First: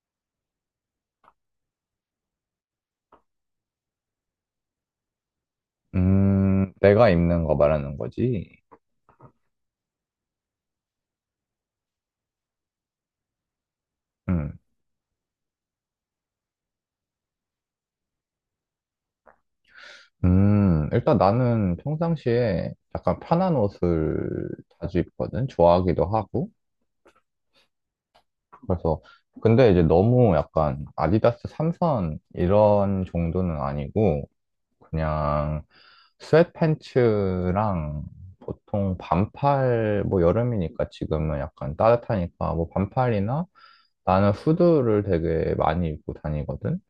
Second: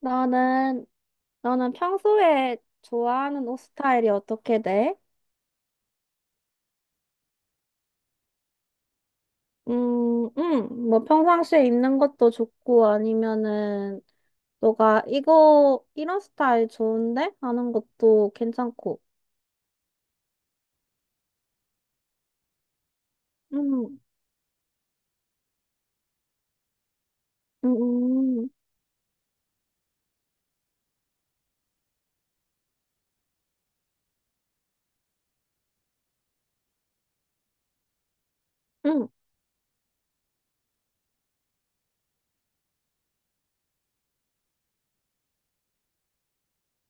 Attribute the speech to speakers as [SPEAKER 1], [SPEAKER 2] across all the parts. [SPEAKER 1] 너는, 너는 평소에 좋아하는 옷 스타일이 어떻게 돼?
[SPEAKER 2] 내가 입는 거 말하는 거지.
[SPEAKER 1] 뭐 평상시에 입는 것도 좋고 아니면은
[SPEAKER 2] 음,
[SPEAKER 1] 너가 이런 스타일 좋은데? 하는 것도 괜찮고.
[SPEAKER 2] 일단 나는 평상시에 약간 편한
[SPEAKER 1] 음,
[SPEAKER 2] 옷을 자주 입거든. 좋아하기도 하고.
[SPEAKER 1] 음, 음,
[SPEAKER 2] 그래서, 근데 이제 너무 약간 아디다스 3선 이런 정도는 아니고, 그냥 스웨트팬츠랑 보통
[SPEAKER 1] 음,
[SPEAKER 2] 반팔, 뭐 여름이니까 지금은 약간 따뜻하니까 뭐 반팔이나 나는 후드를 되게 많이 입고 다니거든.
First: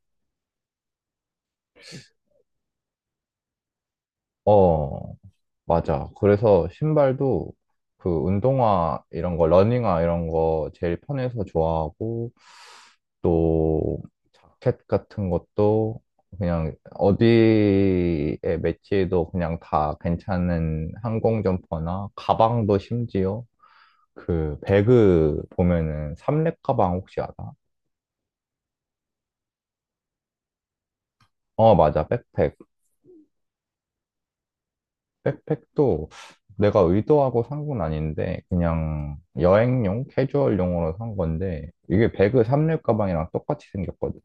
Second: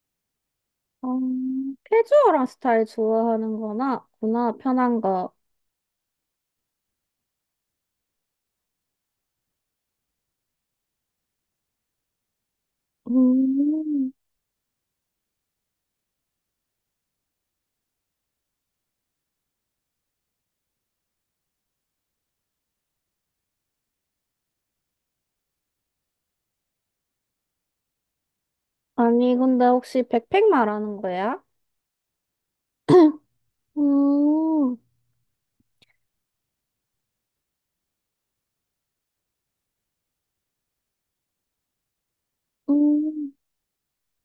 [SPEAKER 1] 어, 캐주얼한 스타일 좋아하는 구나,
[SPEAKER 2] 어,
[SPEAKER 1] 편한 거.
[SPEAKER 2] 맞아. 그래서 신발도 그 운동화 이런 거, 러닝화 이런 거 제일 편해서 좋아하고 또
[SPEAKER 1] 음,
[SPEAKER 2] 자켓 같은 것도 그냥 어디에 매치해도 그냥 다 괜찮은 항공 점퍼나 가방도 심지어 그 배그 보면은 삼렙 가방 혹시 알아?
[SPEAKER 1] 아니, 근데 혹시 백팩 말하는 거야?
[SPEAKER 2] 어, 맞아. 백팩.
[SPEAKER 1] 음.
[SPEAKER 2] 백팩도 내가 의도하고 산 건 아닌데 그냥 여행용 캐주얼용으로 산 건데 이게 배그 삼립 가방이랑
[SPEAKER 1] 음.
[SPEAKER 2] 똑같이 생겼거든.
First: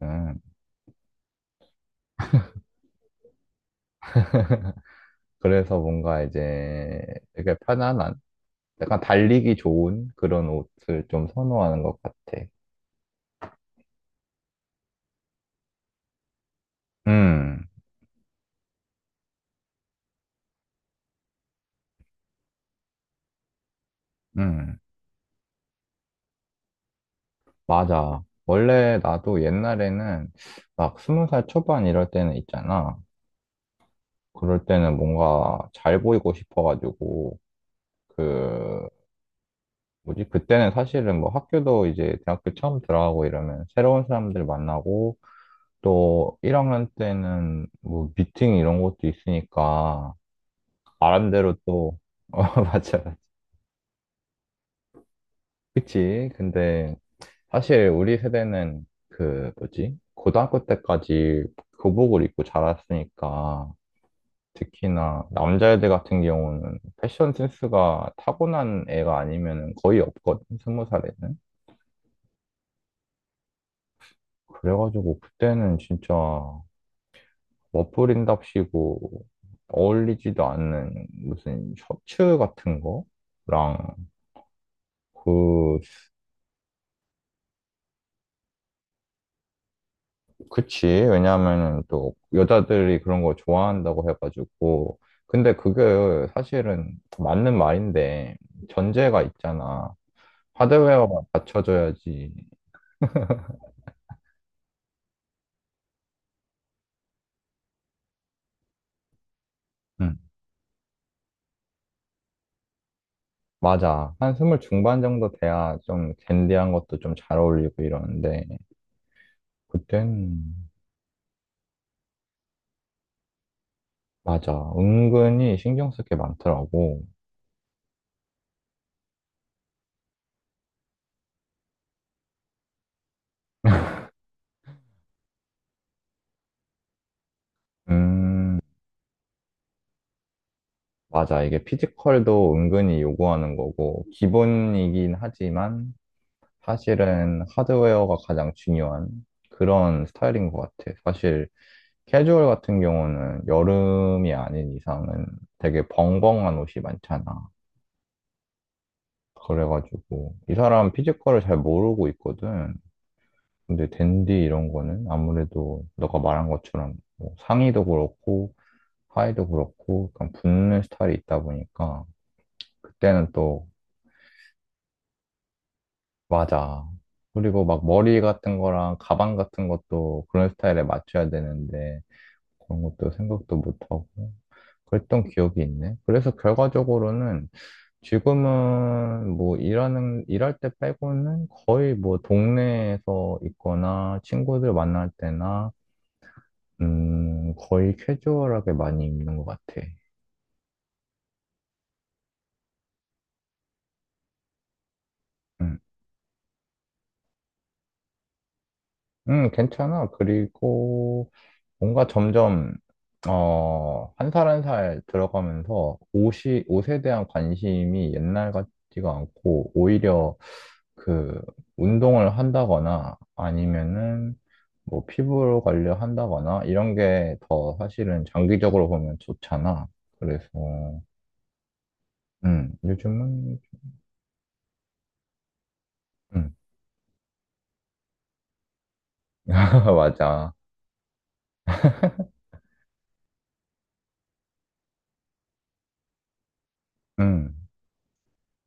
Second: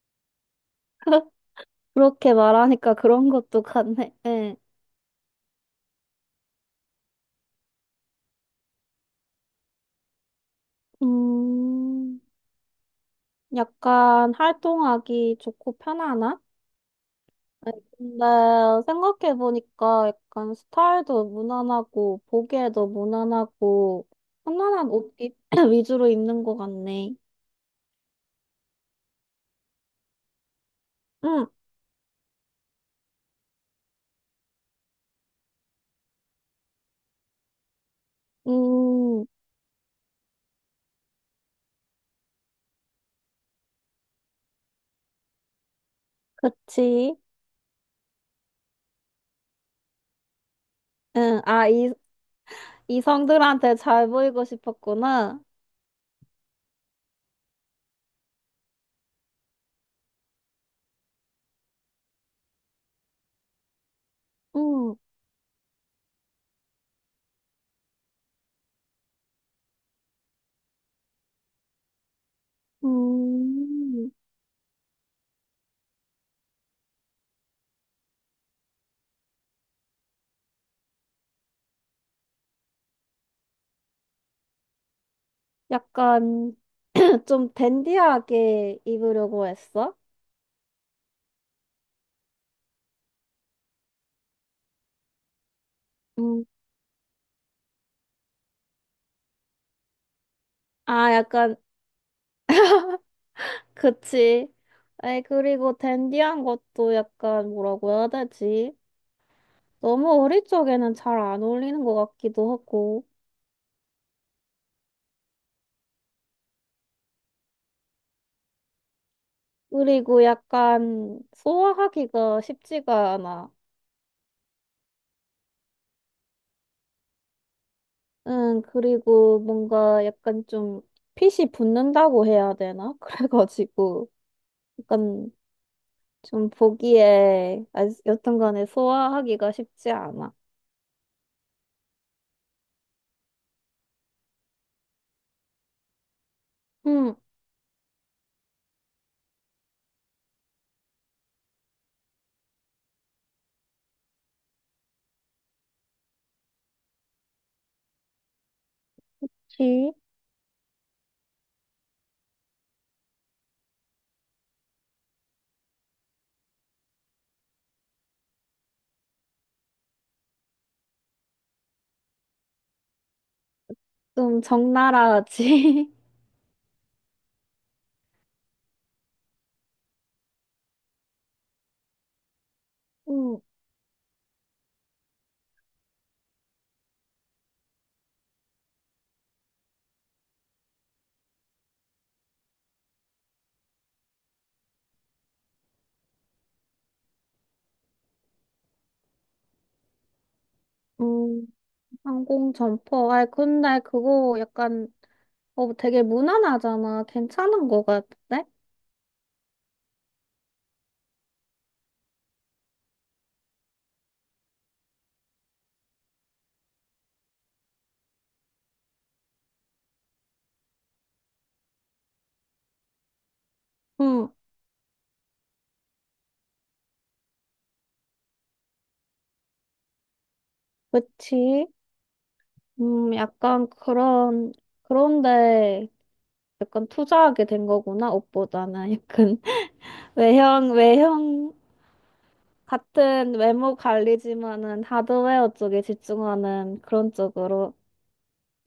[SPEAKER 1] 그렇게 말하니까 그런 것도 같네. 예.
[SPEAKER 2] 그래서 뭔가 이제 되게 편안한 약간 달리기 좋은 그런 옷을 좀 선호하는 것
[SPEAKER 1] 음,
[SPEAKER 2] 같아.
[SPEAKER 1] 약간 활동하기 좋고 편안한?
[SPEAKER 2] 음,
[SPEAKER 1] 근데 생각해보니까 약간 스타일도 무난하고, 보기에도 무난하고,
[SPEAKER 2] 음,
[SPEAKER 1] 편안한 옷 위주로 입는 것 같네.
[SPEAKER 2] 맞아. 원래 나도 옛날에는 막 20살
[SPEAKER 1] 응,
[SPEAKER 2] 초반 이럴 때는 있잖아. 그럴 때는 뭔가 잘 보이고 싶어가지고, 그,
[SPEAKER 1] 음,
[SPEAKER 2] 뭐지? 그때는 사실은 뭐 학교도 이제 대학교 처음 들어가고 이러면 새로운 사람들 만나고 또 1학년
[SPEAKER 1] 그치.
[SPEAKER 2] 때는 뭐 미팅 이런 것도 있으니까
[SPEAKER 1] 응,
[SPEAKER 2] 나름대로 또, 어, 맞아, 맞아.
[SPEAKER 1] 이성들한테 잘 보이고 싶었구나.
[SPEAKER 2] 그치? 근데 사실 우리 세대는 그 뭐지? 고등학교 때까지 교복을 입고 자랐으니까
[SPEAKER 1] 응,
[SPEAKER 2] 특히나 남자애들 같은 경우는 패션 센스가 타고난 애가 아니면 거의 없거든, 20살에는.
[SPEAKER 1] 음,
[SPEAKER 2] 그래가지고 그때는 진짜 머플인답시고 어울리지도 않는 무슨 셔츠 같은 거랑 그.
[SPEAKER 1] 약간 좀 댄디하게 입으려고 했어?
[SPEAKER 2] 그치? 왜냐하면은 또 여자들이 그런 거 좋아한다고 해가지고. 근데 그게
[SPEAKER 1] 음.
[SPEAKER 2] 사실은 맞는 말인데 전제가 있잖아.
[SPEAKER 1] 아,
[SPEAKER 2] 하드웨어가
[SPEAKER 1] 약간,
[SPEAKER 2] 받쳐줘야지.
[SPEAKER 1] 그치. 아이, 그리고 댄디한 것도 약간 뭐라고 해야 되지? 너무
[SPEAKER 2] 응.
[SPEAKER 1] 우리 쪽에는 잘 안 어울리는 것 같기도 하고.
[SPEAKER 2] 맞아, 한 스물 중반 정도 돼야 좀 댄디한 것도 좀 잘 어울리고 이러는데 그땐,
[SPEAKER 1] 그리고 약간 소화하기가 쉽지가 않아.
[SPEAKER 2] 맞아, 은근히 신경 쓸 게 많더라고.
[SPEAKER 1] 응, 그리고 뭔가 약간 좀 핏이 붙는다고 해야 되나? 그래가지고 약간 좀 보기에 아, 여튼
[SPEAKER 2] 음,
[SPEAKER 1] 간에 소화하기가 쉽지 않아.
[SPEAKER 2] 맞아. 이게 피지컬도 은근히 요구하는 거고, 기본이긴 하지만,
[SPEAKER 1] 응,
[SPEAKER 2] 사실은 하드웨어가 가장 중요한 그런 스타일인 것 같아. 사실, 캐주얼 같은 경우는 여름이 아닌 이상은 되게 벙벙한 옷이 많잖아.
[SPEAKER 1] 그치?
[SPEAKER 2] 그래가지고, 이 사람 피지컬을 잘 모르고 있거든. 근데 댄디 이런 거는 아무래도 너가 말한 것처럼 뭐 상의도 그렇고, 하의도 그렇고, 약간 붙는 스타일이 있다 보니까, 그때는 또
[SPEAKER 1] 좀 적나라하지.
[SPEAKER 2] 맞아. 그리고 막 머리 같은 거랑 가방 같은 것도 그런 스타일에 맞춰야 되는데 그런 것도
[SPEAKER 1] 응.
[SPEAKER 2] 생각도 못하고 그랬던 기억이 있네. 그래서 결과적으로는 지금은 뭐 일하는, 일할 때 빼고는 거의 뭐 동네에서 있거나 친구들 만날 때나 거의 캐주얼하게 많이 입는 것 같아.
[SPEAKER 1] 응. 항공 점퍼. 아, 근데 그거 약간 어
[SPEAKER 2] 응,
[SPEAKER 1] 되게 무난하잖아. 괜찮은 거 같은데?
[SPEAKER 2] 응, 괜찮아. 그리고 뭔가 점점, 어, 한 살 한 살 들어가면서 옷이, 옷에 대한 관심이 옛날 같지가 않고, 오히려 그, 운동을 한다거나,
[SPEAKER 1] 응,
[SPEAKER 2] 아니면은, 뭐, 피부 관리 한다거나, 이런 게 더 사실은 장기적으로 보면 좋잖아. 그래서,
[SPEAKER 1] 그치?
[SPEAKER 2] 요즘은,
[SPEAKER 1] 약간 그런 그런데
[SPEAKER 2] 음,
[SPEAKER 1] 약간 투자하게 된 거구나. 옷보다는 약간
[SPEAKER 2] 맞아.
[SPEAKER 1] 외형 같은 외모 관리지만은 하드웨어 쪽에 집중하는 그런
[SPEAKER 2] 음,
[SPEAKER 1] 쪽으로.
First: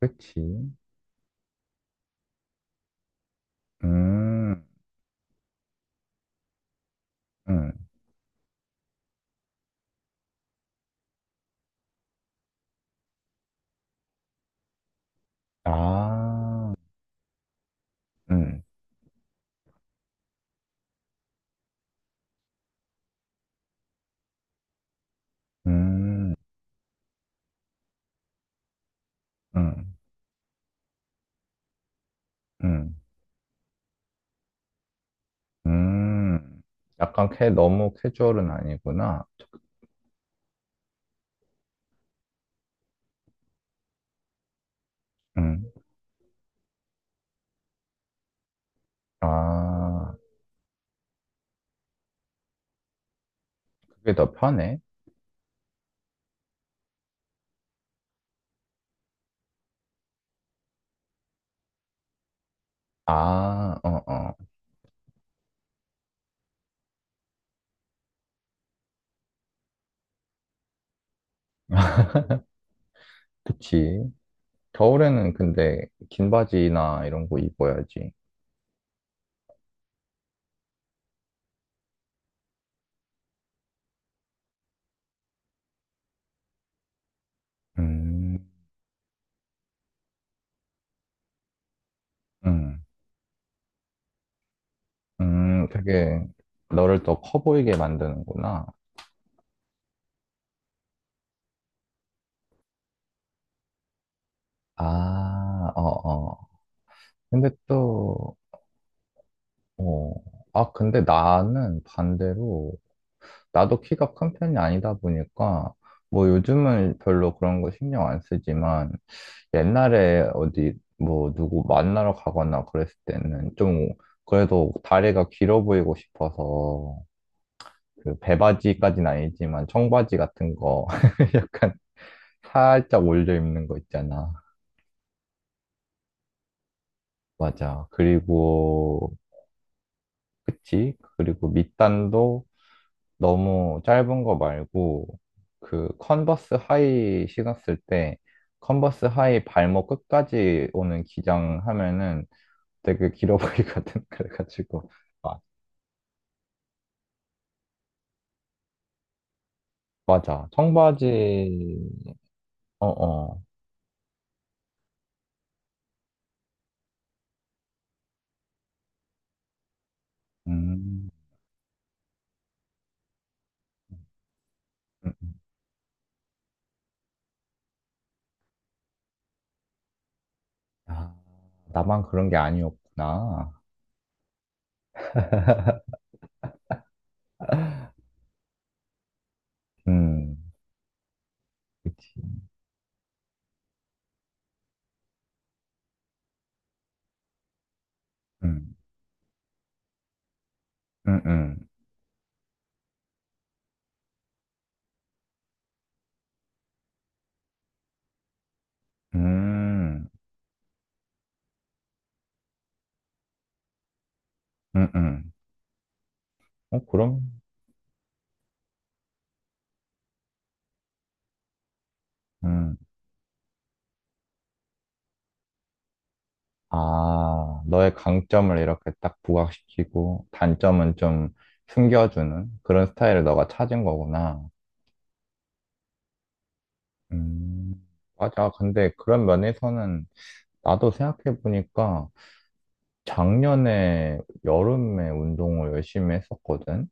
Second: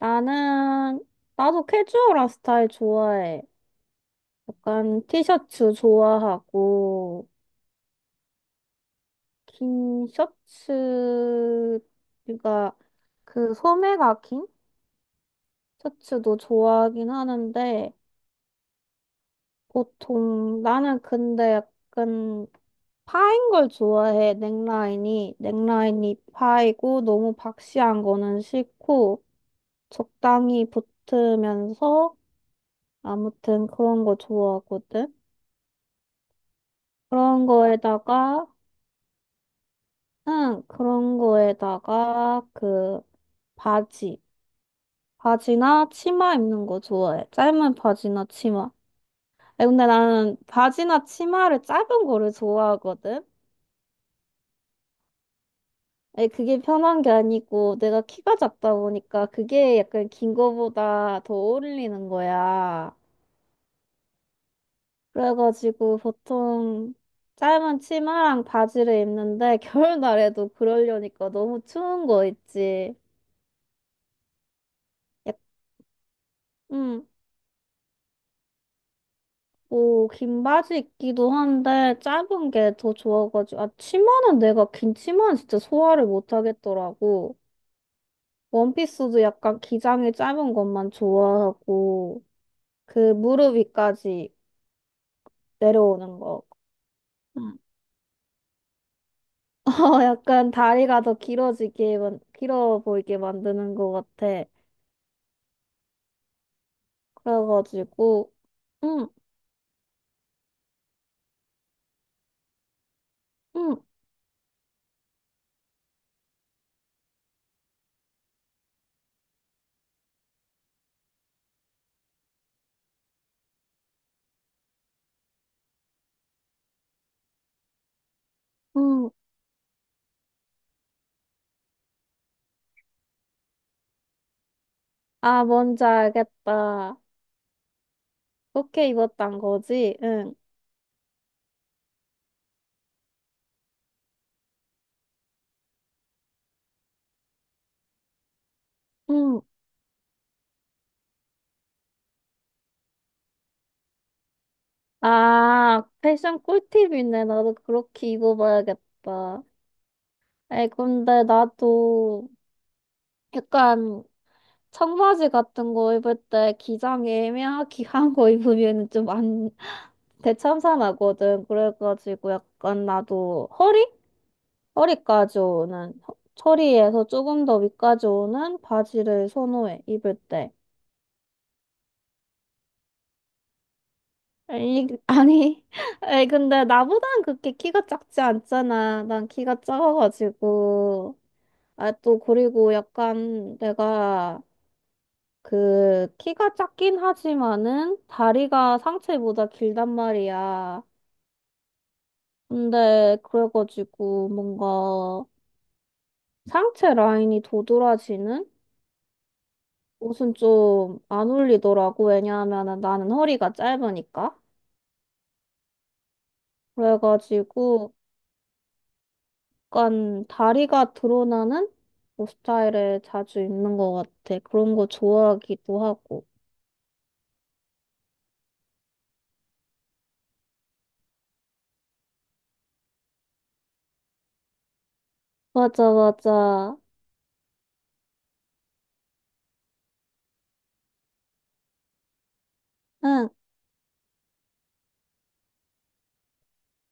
[SPEAKER 2] 그치.
[SPEAKER 1] 나도 캐주얼한 스타일 좋아해.
[SPEAKER 2] 음,
[SPEAKER 1] 약간 티셔츠 좋아하고.
[SPEAKER 2] 음,
[SPEAKER 1] 긴 셔츠가 그 소매가 긴 셔츠도
[SPEAKER 2] 아,
[SPEAKER 1] 좋아하긴 하는데
[SPEAKER 2] 음,
[SPEAKER 1] 보통 나는 근데 약간 파인 걸 좋아해. 넥라인이
[SPEAKER 2] 음,
[SPEAKER 1] 파이고 너무 박시한 거는 싫고
[SPEAKER 2] 음,
[SPEAKER 1] 적당히 붙으면서
[SPEAKER 2] 음.
[SPEAKER 1] 아무튼 그런 거 좋아하거든.
[SPEAKER 2] 음, 약간
[SPEAKER 1] 그런
[SPEAKER 2] 캐, 너무
[SPEAKER 1] 거에다가
[SPEAKER 2] 캐주얼은 아니구나.
[SPEAKER 1] 응 그런 거에다가 그 바지
[SPEAKER 2] 음,
[SPEAKER 1] 바지나 치마 입는 거 좋아해. 짧은 바지나 치마. 에, 근데
[SPEAKER 2] 아,
[SPEAKER 1] 나는 바지나 치마를 짧은 거를 좋아하거든.
[SPEAKER 2] 그게 더 편해?
[SPEAKER 1] 에, 그게 편한 게 아니고 내가 키가 작다 보니까 그게 약간 긴 거보다 더 어울리는 거야.
[SPEAKER 2] 아, 어, 어.
[SPEAKER 1] 그래가지고 보통 짧은 치마랑 바지를 입는데 겨울날에도 그러려니까 너무 추운 거 있지.
[SPEAKER 2] 그치. 겨울에는
[SPEAKER 1] 약-
[SPEAKER 2] 근데 긴 바지나
[SPEAKER 1] 음.
[SPEAKER 2] 이런 거 입어야지.
[SPEAKER 1] 뭐, 긴 바지 입기도 한데, 짧은 게 더 좋아가지고, 아, 치마는 내가 긴 치마는 진짜 소화를 못 하겠더라고.
[SPEAKER 2] 음,
[SPEAKER 1] 원피스도 약간 기장이 짧은 것만 좋아하고,
[SPEAKER 2] 음,
[SPEAKER 1] 그 무릎 위까지 내려오는
[SPEAKER 2] 되게
[SPEAKER 1] 거.
[SPEAKER 2] 너를 더 커
[SPEAKER 1] 음.
[SPEAKER 2] 보이게 만드는구나.
[SPEAKER 1] 어, 약간 다리가 더 길어지게, 길어 보이게 만드는 것 같아.
[SPEAKER 2] 아, 어, 어. 근데
[SPEAKER 1] 그래가지고,
[SPEAKER 2] 또,
[SPEAKER 1] 응,
[SPEAKER 2] 어. 아, 근데 나는 반대로,
[SPEAKER 1] 응,
[SPEAKER 2] 나도 키가 큰 편이 아니다 보니까, 뭐 요즘은 별로 그런 거 신경 안 쓰지만, 옛날에 어디 뭐 누구 만나러 가거나 그랬을 때는 좀 그래도 다리가 길어 보이고 싶어서 그 배바지까지는
[SPEAKER 1] 응.
[SPEAKER 2] 아니지만 청바지 같은 거 약간 살짝 올려 입는 거 있잖아.
[SPEAKER 1] 아, 뭔지 알겠다.
[SPEAKER 2] 맞아.
[SPEAKER 1] 그렇게
[SPEAKER 2] 그리고
[SPEAKER 1] 입었단 거지? 응,
[SPEAKER 2] 그치? 그리고 밑단도 너무 짧은 거 말고 그 컨버스 하이 신었을 때 컨버스
[SPEAKER 1] 응.
[SPEAKER 2] 하이 발목 끝까지 오는 기장 하면은 되게 길어 보이거든. 그래가지고. 아,
[SPEAKER 1] 아, 패션 꿀팁이네. 나도 그렇게 입어봐야겠다.
[SPEAKER 2] 맞아.
[SPEAKER 1] 아이, 근데
[SPEAKER 2] 청바지,
[SPEAKER 1] 나도
[SPEAKER 2] 어, 어.
[SPEAKER 1] 약간 청바지 같은 거 입을 때 기장이 애매하게 한 거 입으면 좀 안,
[SPEAKER 2] 음,
[SPEAKER 1] 대참사나거든. 그래가지고 약간 나도 허리?
[SPEAKER 2] 음, 음.
[SPEAKER 1] 허리까지 오는, 허리에서 조금 더 위까지 오는 바지를 선호해, 입을 때.
[SPEAKER 2] 아, 나만 그런 게 아니었구나.
[SPEAKER 1] 아니, 아니, 아니, 근데 나보단 그렇게 키가 작지 않잖아. 난 키가
[SPEAKER 2] 음,
[SPEAKER 1] 작아가지고. 아,
[SPEAKER 2] 그치.
[SPEAKER 1] 또, 그리고 약간 내가 그 키가 작긴 하지만은
[SPEAKER 2] 음,
[SPEAKER 1] 다리가 상체보다 길단 말이야.
[SPEAKER 2] 음, 음,
[SPEAKER 1] 근데 그래가지고 뭔가 상체 라인이 도드라지는
[SPEAKER 2] 음,
[SPEAKER 1] 옷은 좀 안 어울리더라고. 왜냐하면은 나는 허리가 짧으니까.
[SPEAKER 2] 음, 음. 어, 그럼,
[SPEAKER 1] 그래가지고 약간 다리가 드러나는 옷
[SPEAKER 2] 음.
[SPEAKER 1] 스타일을 자주 입는 것 같아. 그런 거 좋아하기도 하고.
[SPEAKER 2] 아, 너의 강점을 이렇게 딱 부각시키고, 단점은 좀 숨겨주는 그런 스타일을 너가 찾은 거구나.
[SPEAKER 1] 맞아, 맞아.
[SPEAKER 2] 음, 맞아. 근데 그런 면에서는 나도 생각해보니까
[SPEAKER 1] 응.
[SPEAKER 2] 작년에 여름에 운동을 열심히 했었거든.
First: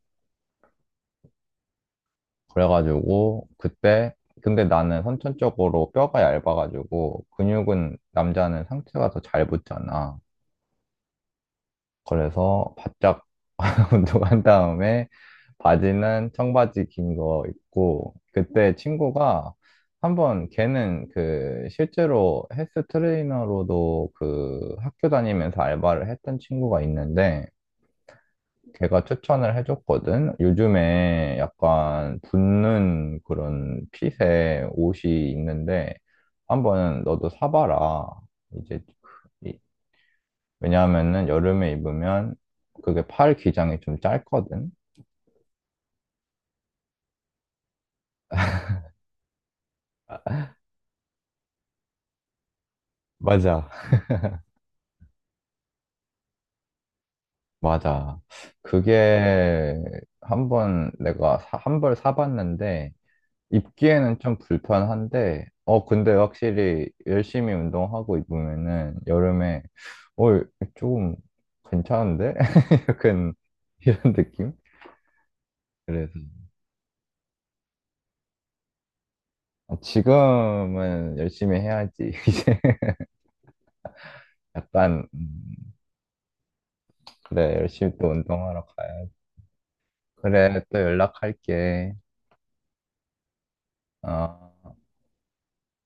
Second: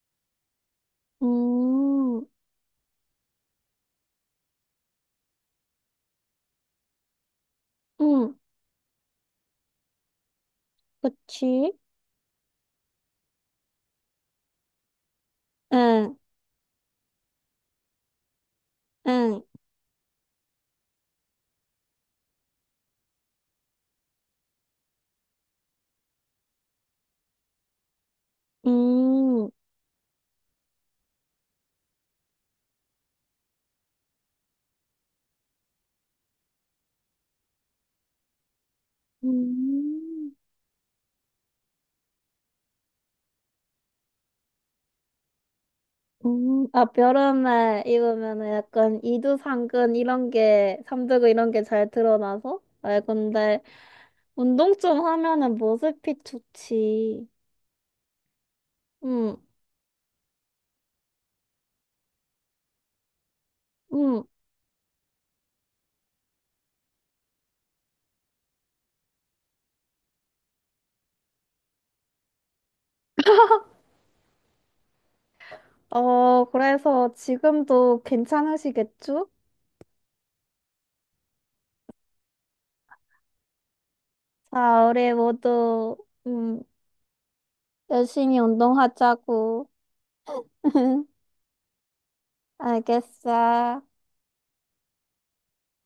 [SPEAKER 1] 음.
[SPEAKER 2] 그래가지고 그때, 근데 나는 선천적으로 뼈가 얇아가지고 근육은
[SPEAKER 1] 응,
[SPEAKER 2] 남자는 상체가 더 잘 붙잖아.
[SPEAKER 1] 그치?
[SPEAKER 2] 그래서 바짝 운동한 다음에
[SPEAKER 1] 응,
[SPEAKER 2] 바지는 청바지 긴 거 입고 그때
[SPEAKER 1] 응.
[SPEAKER 2] 친구가 한번 걔는 그 실제로 헬스 트레이너로도 그 학교 다니면서 알바를 했던 친구가 있는데 걔가
[SPEAKER 1] 음,
[SPEAKER 2] 추천을 해줬거든. 요즘에 약간 붙는 그런 핏의 옷이 있는데 한번 너도 사봐라. 이제 그- 이-
[SPEAKER 1] 음,
[SPEAKER 2] 왜냐하면은 여름에 입으면 그게 팔 기장이 좀 짧거든.
[SPEAKER 1] 아, 여름에 입으면은 약간 이두상근 이런 게, 삼두근 이런 게 잘 드러나서? 아, 근데
[SPEAKER 2] 맞아.
[SPEAKER 1] 운동 좀 하면은 모습이 좋지.
[SPEAKER 2] 맞아.
[SPEAKER 1] 응,
[SPEAKER 2] 그게 한번 내가 한 벌 사봤는데 입기에는
[SPEAKER 1] 응.
[SPEAKER 2] 좀 불편한데, 어, 근데 확실히 열심히 운동하고 입으면은 여름에, 어, 조금 괜찮은데? 약간 이런 느낌? 그래서
[SPEAKER 1] 어, 그래서 지금도 괜찮으시겠죠?
[SPEAKER 2] 아, 지금은 열심히 해야지. 이제
[SPEAKER 1] 자,
[SPEAKER 2] 약간,
[SPEAKER 1] 우리 모두, 음,
[SPEAKER 2] 그래, 열심히 또
[SPEAKER 1] 열심히
[SPEAKER 2] 운동하러 가야.
[SPEAKER 1] 운동하자고.
[SPEAKER 2] 그래, 또 연락할게.
[SPEAKER 1] 알겠어.
[SPEAKER 2] 어.